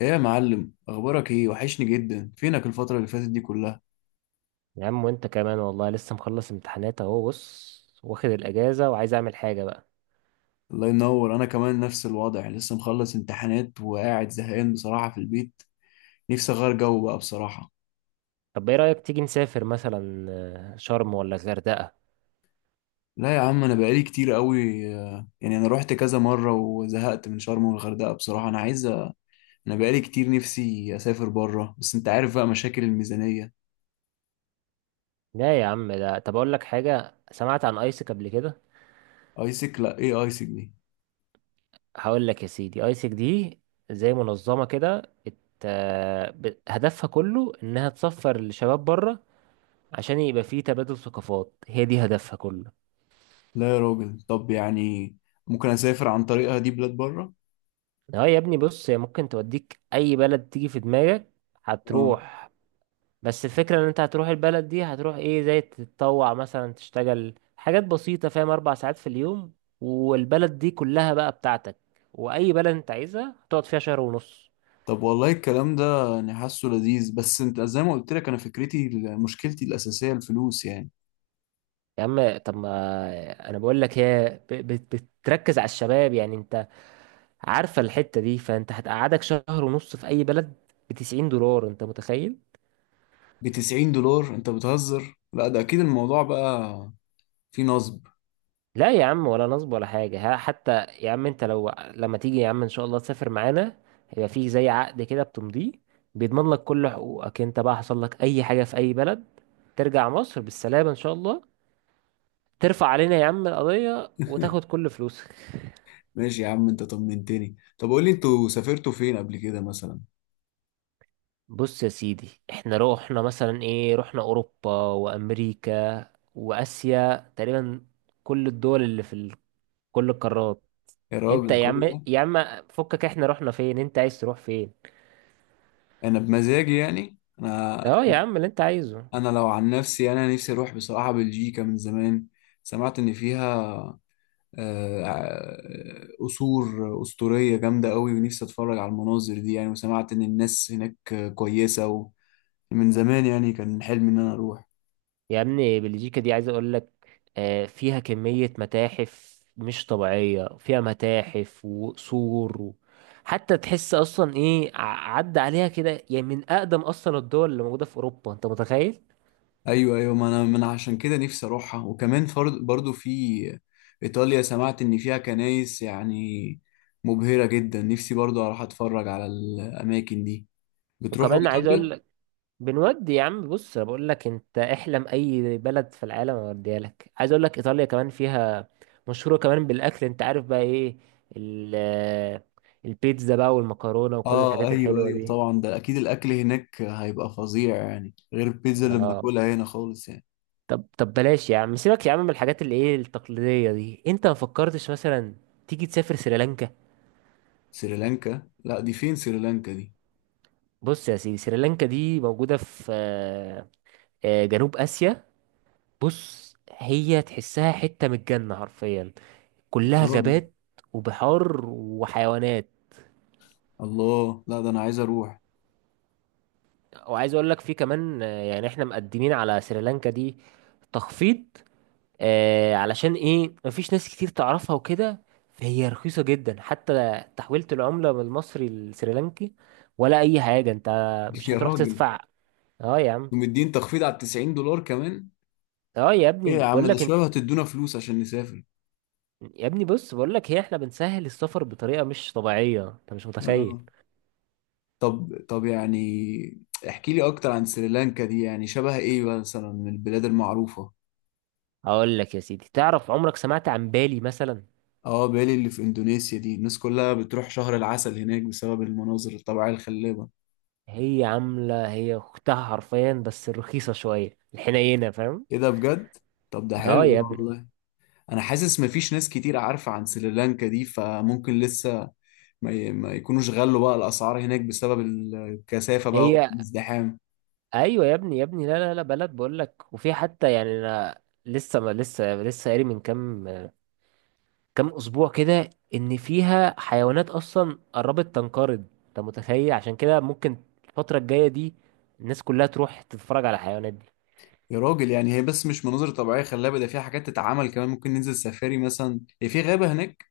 ايه يا معلم، اخبارك ايه؟ وحشني جدا، فينك الفترة اللي فاتت دي كلها؟ يا عم، وانت كمان والله لسه مخلص امتحانات اهو. بص، واخد الاجازه وعايز اعمل حاجه بقى. الله ينور. انا كمان نفس الوضع، لسه مخلص امتحانات وقاعد زهقان بصراحة في البيت. نفسي اغير جو بقى بصراحة. طب ايه رايك تيجي نسافر مثلا؟ شرم ولا الغردقه؟ لا يا عم، انا بقالي كتير قوي يعني انا رحت كذا مرة وزهقت من شرم والغردقة بصراحة. انا بقالي كتير نفسي اسافر بره، بس انت عارف بقى مشاكل الميزانية. لا يا عم. ده طب اقول لك حاجه، سمعت عن ايسك قبل كده؟ ايسك؟ لا، ايه ايسك دي؟ هقول لك يا سيدي، ايسك دي زي منظمه كده، هدفها كله انها تسفر الشباب بره. عشان يبقى فيه تبادل ثقافات، هي دي هدفها كله. لا يا راجل، طب يعني ممكن اسافر عن طريقها دي بلاد بره؟ اه يا ابني، بص، هي ممكن توديك اي بلد تيجي في دماغك. اه. هتروح. بس الفكرة ان انت هتروح البلد دي، هتروح ايه زي تتطوع مثلا، تشتغل حاجات بسيطة، فاهم، 4 ساعات في اليوم. والبلد دي كلها بقى بتاعتك، واي بلد انت عايزها هتقعد فيها شهر ونص. طب والله الكلام ده يعني حاسه لذيذ، بس انت زي ما قلت لك انا فكرتي، مشكلتي الاساسيه الفلوس يعني. يا عم، طب ما انا بقول لك، هي بتركز على الشباب، يعني انت عارفة الحتة دي، فانت هتقعدك شهر ونص في اي بلد ب 90 دولار. انت متخيل؟ ب 90 دولار؟ انت بتهزر. لا ده اكيد الموضوع بقى فيه نصب. لا يا عم، ولا نصب ولا حاجة، ها حتى. يا عم انت لو، لما تيجي يا عم ان شاء الله تسافر معانا، هيبقى فيه زي عقد كده بتمضيه. بيضمن لك كل حقوقك. انت بقى حصل لك اي حاجة في اي بلد، ترجع مصر بالسلامة ان شاء الله، ترفع علينا يا عم القضية وتاخد كل فلوسك. ماشي يا عم، انت طمنتني. طب قول لي انتوا سافرتوا فين قبل كده مثلا؟ بص يا سيدي، احنا روحنا مثلا ايه، رحنا اوروبا وامريكا واسيا تقريبا. كل الدول اللي في كل القارات. يا انت راجل يا عم. كل ده؟ يا عم فكك، احنا رحنا فين؟ انت عايز تروح فين؟ انا بمزاجي يعني انا، اه يا عم، اللي انت عايزه. انا لو عن نفسي يعني، انا نفسي اروح بصراحه بلجيكا من زمان. سمعت ان فيها قصور أسطورية جامدة قوي، ونفسي أتفرج على المناظر دي يعني. وسمعت إن الناس هناك كويسة، ومن زمان يعني كان حلمي إن أنا أروح. يا ابني، بلجيكا دي عايز اقول لك، فيها كمية متاحف مش طبيعية، فيها متاحف وقصور حتى تحس اصلا ايه، عدى عليها كده، يعني من اقدم اصلا الدول اللي موجودة في اوروبا. انت متخيل؟ أيوه أيوه، ما أنا عشان كده نفسي أروحها. وكمان فرض برضو في إيطاليا، سمعت إن فيها كنايس يعني مبهرة جدا، نفسي برضو أروح أتفرج على الأماكن دي. بتروحوا وكمان عايز اقول إيطاليا؟ لك، بنودي يا عم. بص، انا بقول لك انت احلم اي بلد في العالم اوديها لك. عايز اقول لك ايطاليا كمان فيها، مشهورة كمان بالاكل. انت عارف بقى ايه، ال- البيتزا بقى والمكرونة وكل آه الحاجات أيوه الحلوة أيوه دي. طبعا، ده أكيد الأكل هناك هيبقى فظيع يعني، غير البيتزا اللي اه. بناكلها هنا خالص يعني. طب بلاش يا عم، سيبك يا عم من الحاجات اللي ايه التقليدية دي. انت ما فكرتش مثلا تيجي تسافر سريلانكا؟ سريلانكا؟ لا، دي فين سريلانكا دي؟ بص يا سيدي، سريلانكا دي موجودة في جنوب آسيا. بص، هي تحسها حتة من الجنة حرفيا. يا كلها راجل غابات وبحار وحيوانات. الله، لا ده انا عايز اروح. وعايز اقول لك في كمان، يعني احنا مقدمين على سريلانكا دي تخفيض، علشان ايه مفيش ناس كتير تعرفها وكده. فهي رخيصة جدا، حتى تحويلة العملة من المصري للسريلانكي ولا اي حاجة. انت مش يا هتروح راجل، تدفع. اه يا عم. ومدين تخفيض على 90 دولار كمان؟ اه يا ايه ابني، يا عم، بقول ده لك. شباب هتدونا فلوس عشان نسافر. يا ابني بص، بقول لك، هي احنا بنسهل السفر بطريقة مش طبيعية. انت مش متخيل. آه. طب طب يعني احكي لي اكتر عن سريلانكا دي، يعني شبه ايه مثلا من البلاد المعروفة؟ اقول لك يا سيدي، تعرف، عمرك سمعت عن بالي مثلا؟ اه، بالي اللي في اندونيسيا دي الناس كلها بتروح شهر العسل هناك بسبب المناظر الطبيعية الخلابة. هي عاملة، هي اختها حرفيا، بس رخيصة شوية الحنينة، فاهم. ايه ده، بجد؟ طب ده اه حلو يا ابني. والله. انا حاسس مفيش ناس كتير عارفة عن سريلانكا دي، فممكن لسه ما يكونوش غلوا بقى الاسعار هناك بسبب الكثافه بقى هي والازدحام. ايوه يا ابني، يا ابني، لا لا لا، بلد بقول لك. وفي حتى يعني انا لسه ما لسه لسه قاري من كام اسبوع كده، ان فيها حيوانات اصلا قربت تنقرض. انت متخيل؟ عشان كده ممكن الفتره الجايه دي الناس كلها تروح تتفرج على الحيوانات دي. يا راجل يعني هي بس مش مناظر طبيعيه خلابه، ده فيها حاجات تتعمل كمان، ممكن ننزل سفاري مثلا، هي في غابه هناك.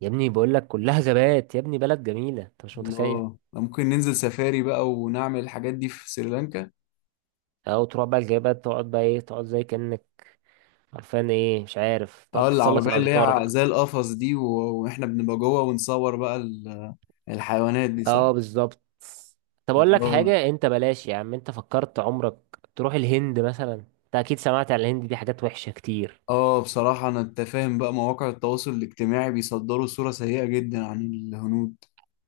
يا ابني بقول لك، كلها غابات. يا ابني بلد جميله، انت مش متخيل. الله، ده ممكن ننزل سفاري بقى ونعمل الحاجات دي في سريلانكا. او تروح بقى الغابات، تقعد بقى ايه، تقعد زي كانك عارفان ايه مش عارف، اه، تقعد تتسلق العربيه اللي الاشجار هي بقى. زي القفص دي، و... واحنا بنبقى جوه ونصور بقى ال... الحيوانات دي، صح؟ اه، بالظبط. طب اقول لك الله. حاجه، انت بلاش يا عم. انت فكرت عمرك تروح الهند مثلا؟ انت اكيد سمعت عن الهند دي حاجات وحشه كتير. اه بصراحة، أنت فاهم بقى، مواقع التواصل الاجتماعي بيصدروا صورة سيئة جدا عن الهنود.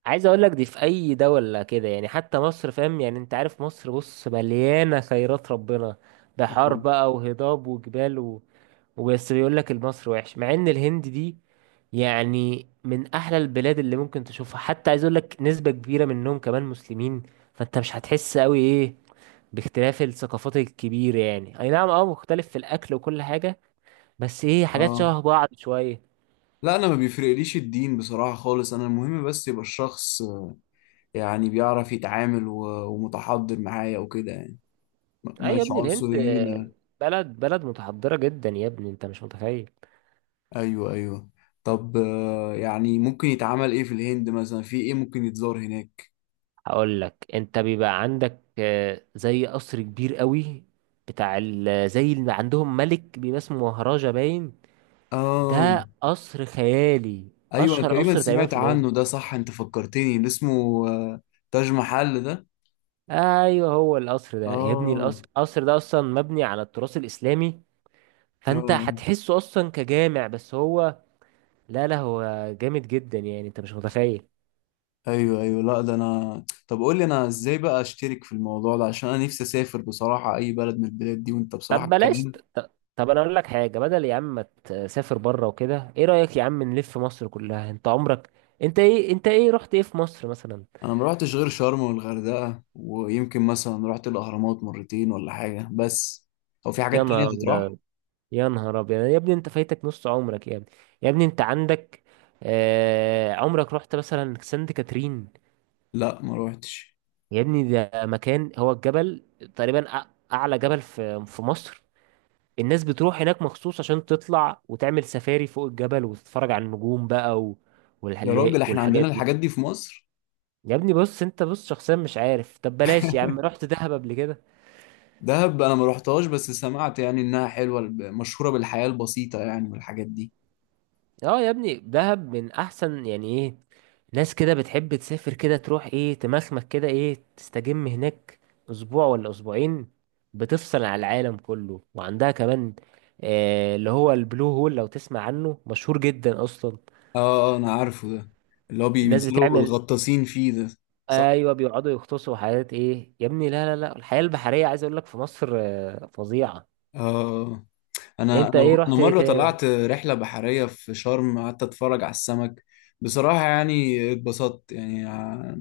عايز اقول لك دي في اي دولة كده، يعني حتى مصر فاهم، يعني انت عارف مصر، بص مليانة خيرات ربنا، بحار اه. بقى وهضاب وجبال وبس بيقول لك المصر وحش، مع ان الهند دي يعني من احلى البلاد اللي ممكن تشوفها. حتى عايز اقول لك نسبة كبيرة منهم كمان مسلمين. فانت مش هتحس قوي ايه، باختلاف الثقافات الكبيرة، يعني اي نعم اه مختلف في الاكل وكل حاجة، بس ايه حاجات آه. شبه بعض شوية. لا انا ما بيفرقليش الدين بصراحة خالص، انا المهم بس يبقى الشخص يعني بيعرف يتعامل ومتحضر معايا وكده يعني، اي يا مش ابني، الهند عنصريين يعني. بلد بلد متحضرة جدا، يا ابني انت مش متخيل. ايوه ايوه. طب يعني ممكن يتعمل ايه في الهند مثلا، في ايه ممكن يتزار هناك؟ هقول لك، انت بيبقى عندك زي قصر كبير قوي بتاع زي اللي عندهم ملك، بيبقى اسمه مهراجا باين. اه ده قصر خيالي، ايوه، انا اشهر تقريبا قصر تقريبا سمعت في الهند. عنه ده، صح، انت فكرتني اللي اسمه تاج محل ده. ايوه، هو القصر ده يا ابني. اه القصر ده اصلا مبني على التراث الاسلامي. فانت اه. هتحسه اصلا كجامع، بس هو لا لا هو جامد جدا، يعني انت مش متخيل. ايوه ايوه، لا ده انا، طب قول لي انا ازاي بقى اشترك في الموضوع ده، عشان انا نفسي اسافر بصراحه اي بلد من البلاد دي، وانت بصراحه طب بلاش، الكلام. طب انا اقول لك حاجه، بدل يا عم ما تسافر بره وكده، ايه رايك يا عم نلف مصر كلها؟ انت عمرك، انت ايه رحت ايه في مصر مثلا؟ انا ما رحتش غير شرم والغردقه، ويمكن مثلا رحت الاهرامات مرتين ولا حاجه، بس هو في يا حاجات تانية نهار تتراح؟ ابيض، يا نهار ابيض يا ابني، انت فايتك نص عمرك. يا ابني، يا ابني، انت عندك عمرك رحت مثلا سانت كاترين؟ لا ما روحتش. يا ابني ده مكان، هو الجبل تقريبا، اعلى جبل في مصر. الناس بتروح هناك مخصوص عشان تطلع وتعمل سفاري فوق الجبل، وتتفرج على النجوم بقى يا راجل والحلاق احنا عندنا والحاجات دي. الحاجات دي في مصر؟ يا ابني بص، انت بص شخصيا مش عارف، طب بلاش يا عم. رحت دهب قبل كده؟ دهب انا ما روحتهاش، بس سمعت يعني انها حلوه، مشهوره بالحياه البسيطه يعني والحاجات دي. اه يا ابني، دهب من احسن، يعني ايه، ناس كده بتحب تسافر كده، تروح ايه تمخمك كده، ايه تستجم هناك اسبوع ولا اسبوعين، بتفصل على العالم كله. وعندها كمان اللي هو البلو هول، لو تسمع عنه مشهور جدا اصلا. اه انا عارفه ده، اللي هو الناس بينزلوا بتعمل، الغطاسين فيه ده، صح. ايوه بيقعدوا يغطسوا حاجات ايه يا ابني. لا لا لا، الحياة البحرية عايز اقول لك في مصر فظيعة. اه. آه. انا انت انا ايه انا رحت ايه مره تاني؟ طلعت رحله بحريه في شرم، قعدت اتفرج على السمك. بصراحه يعني اتبسطت يعني،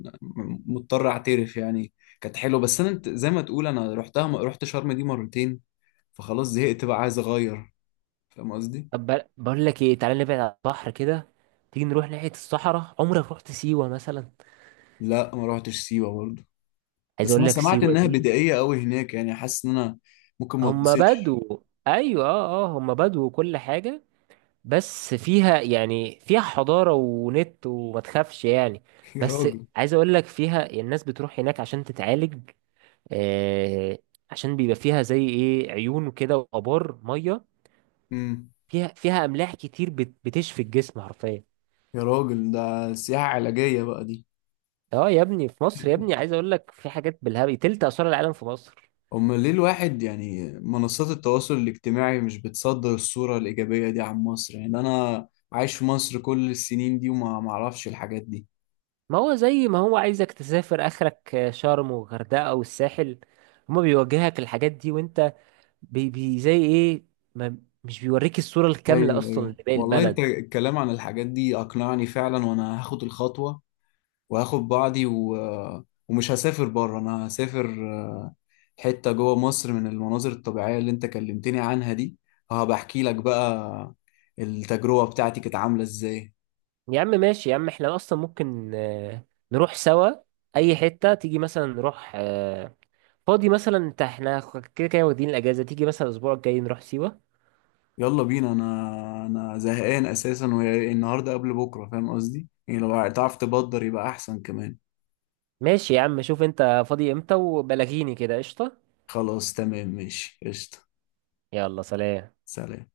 مضطر اعترف يعني. كانت حلوه، بس انا زي ما تقول انا رحتها، رحت شرم دي مرتين، فخلاص زهقت بقى عايز اغير، فاهم قصدي؟ طب بقول لك ايه، تعالى نبعد عن البحر كده، تيجي نروح ناحية الصحراء. عمرك رحت سيوة مثلا؟ لا ما روحتش سيوه برضه، عايز بس اقول انا لك سمعت سيوة انها دي، بدائيه قوي هناك يعني، حاسس ان انا ممكن ما هم اتبسطش. بدو، ايوه، هم بدو وكل حاجة. بس فيها، يعني فيها حضارة ونت، وما تخافش يعني. يا بس راجل. عايز اقول لك، فيها الناس بتروح هناك عشان تتعالج، آه عشان بيبقى فيها زي ايه عيون وكده، وابار مية. امم فيها املاح كتير بتشفي الجسم حرفيا. يا راجل ده سياحه علاجيه بقى دي. اه يا ابني، في مصر يا ابني، عايز اقول لك في حاجات بالهبل، 3 اسوار العالم في مصر. امال ليه الواحد يعني منصات التواصل الاجتماعي مش بتصدر الصورة الإيجابية دي عن مصر؟ يعني أنا عايش في مصر كل السنين دي وما معرفش الحاجات دي. ما هو زي ما هو عايزك تسافر اخرك شرم وغردقه والساحل، هما بيوجهك الحاجات دي، وانت بي بي زي ايه، ما مش بيوريك الصوره الكامله أيوه اصلا أيوه لباقي والله، أنت البلد. الكلام عن الحاجات دي أقنعني فعلا، وأنا هاخد الخطوة وهاخد بعضي و... ومش هسافر بره، أنا هسافر آه، حتة جوه مصر من المناظر الطبيعية اللي أنت كلمتني عنها دي، هبقى أحكي لك بقى التجربة بتاعتي كانت عاملة إزاي. يا عم ماشي يا عم، احنا اصلا ممكن نروح سوا اي حته، تيجي مثلا نروح فاضي مثلا انت، احنا كده كده واخدين الاجازه، تيجي مثلا الاسبوع الجاي نروح سيوه. يلا بينا، انا انا زهقان اساسا، والنهارده قبل بكره فاهم قصدي، يعني لو تعرف تبدر يبقى احسن كمان. ماشي يا عم، شوف انت فاضي امتى وبلغيني كده، قشطه. خلاص تمام، ماشي، قشطه. يلا سلام. سلام.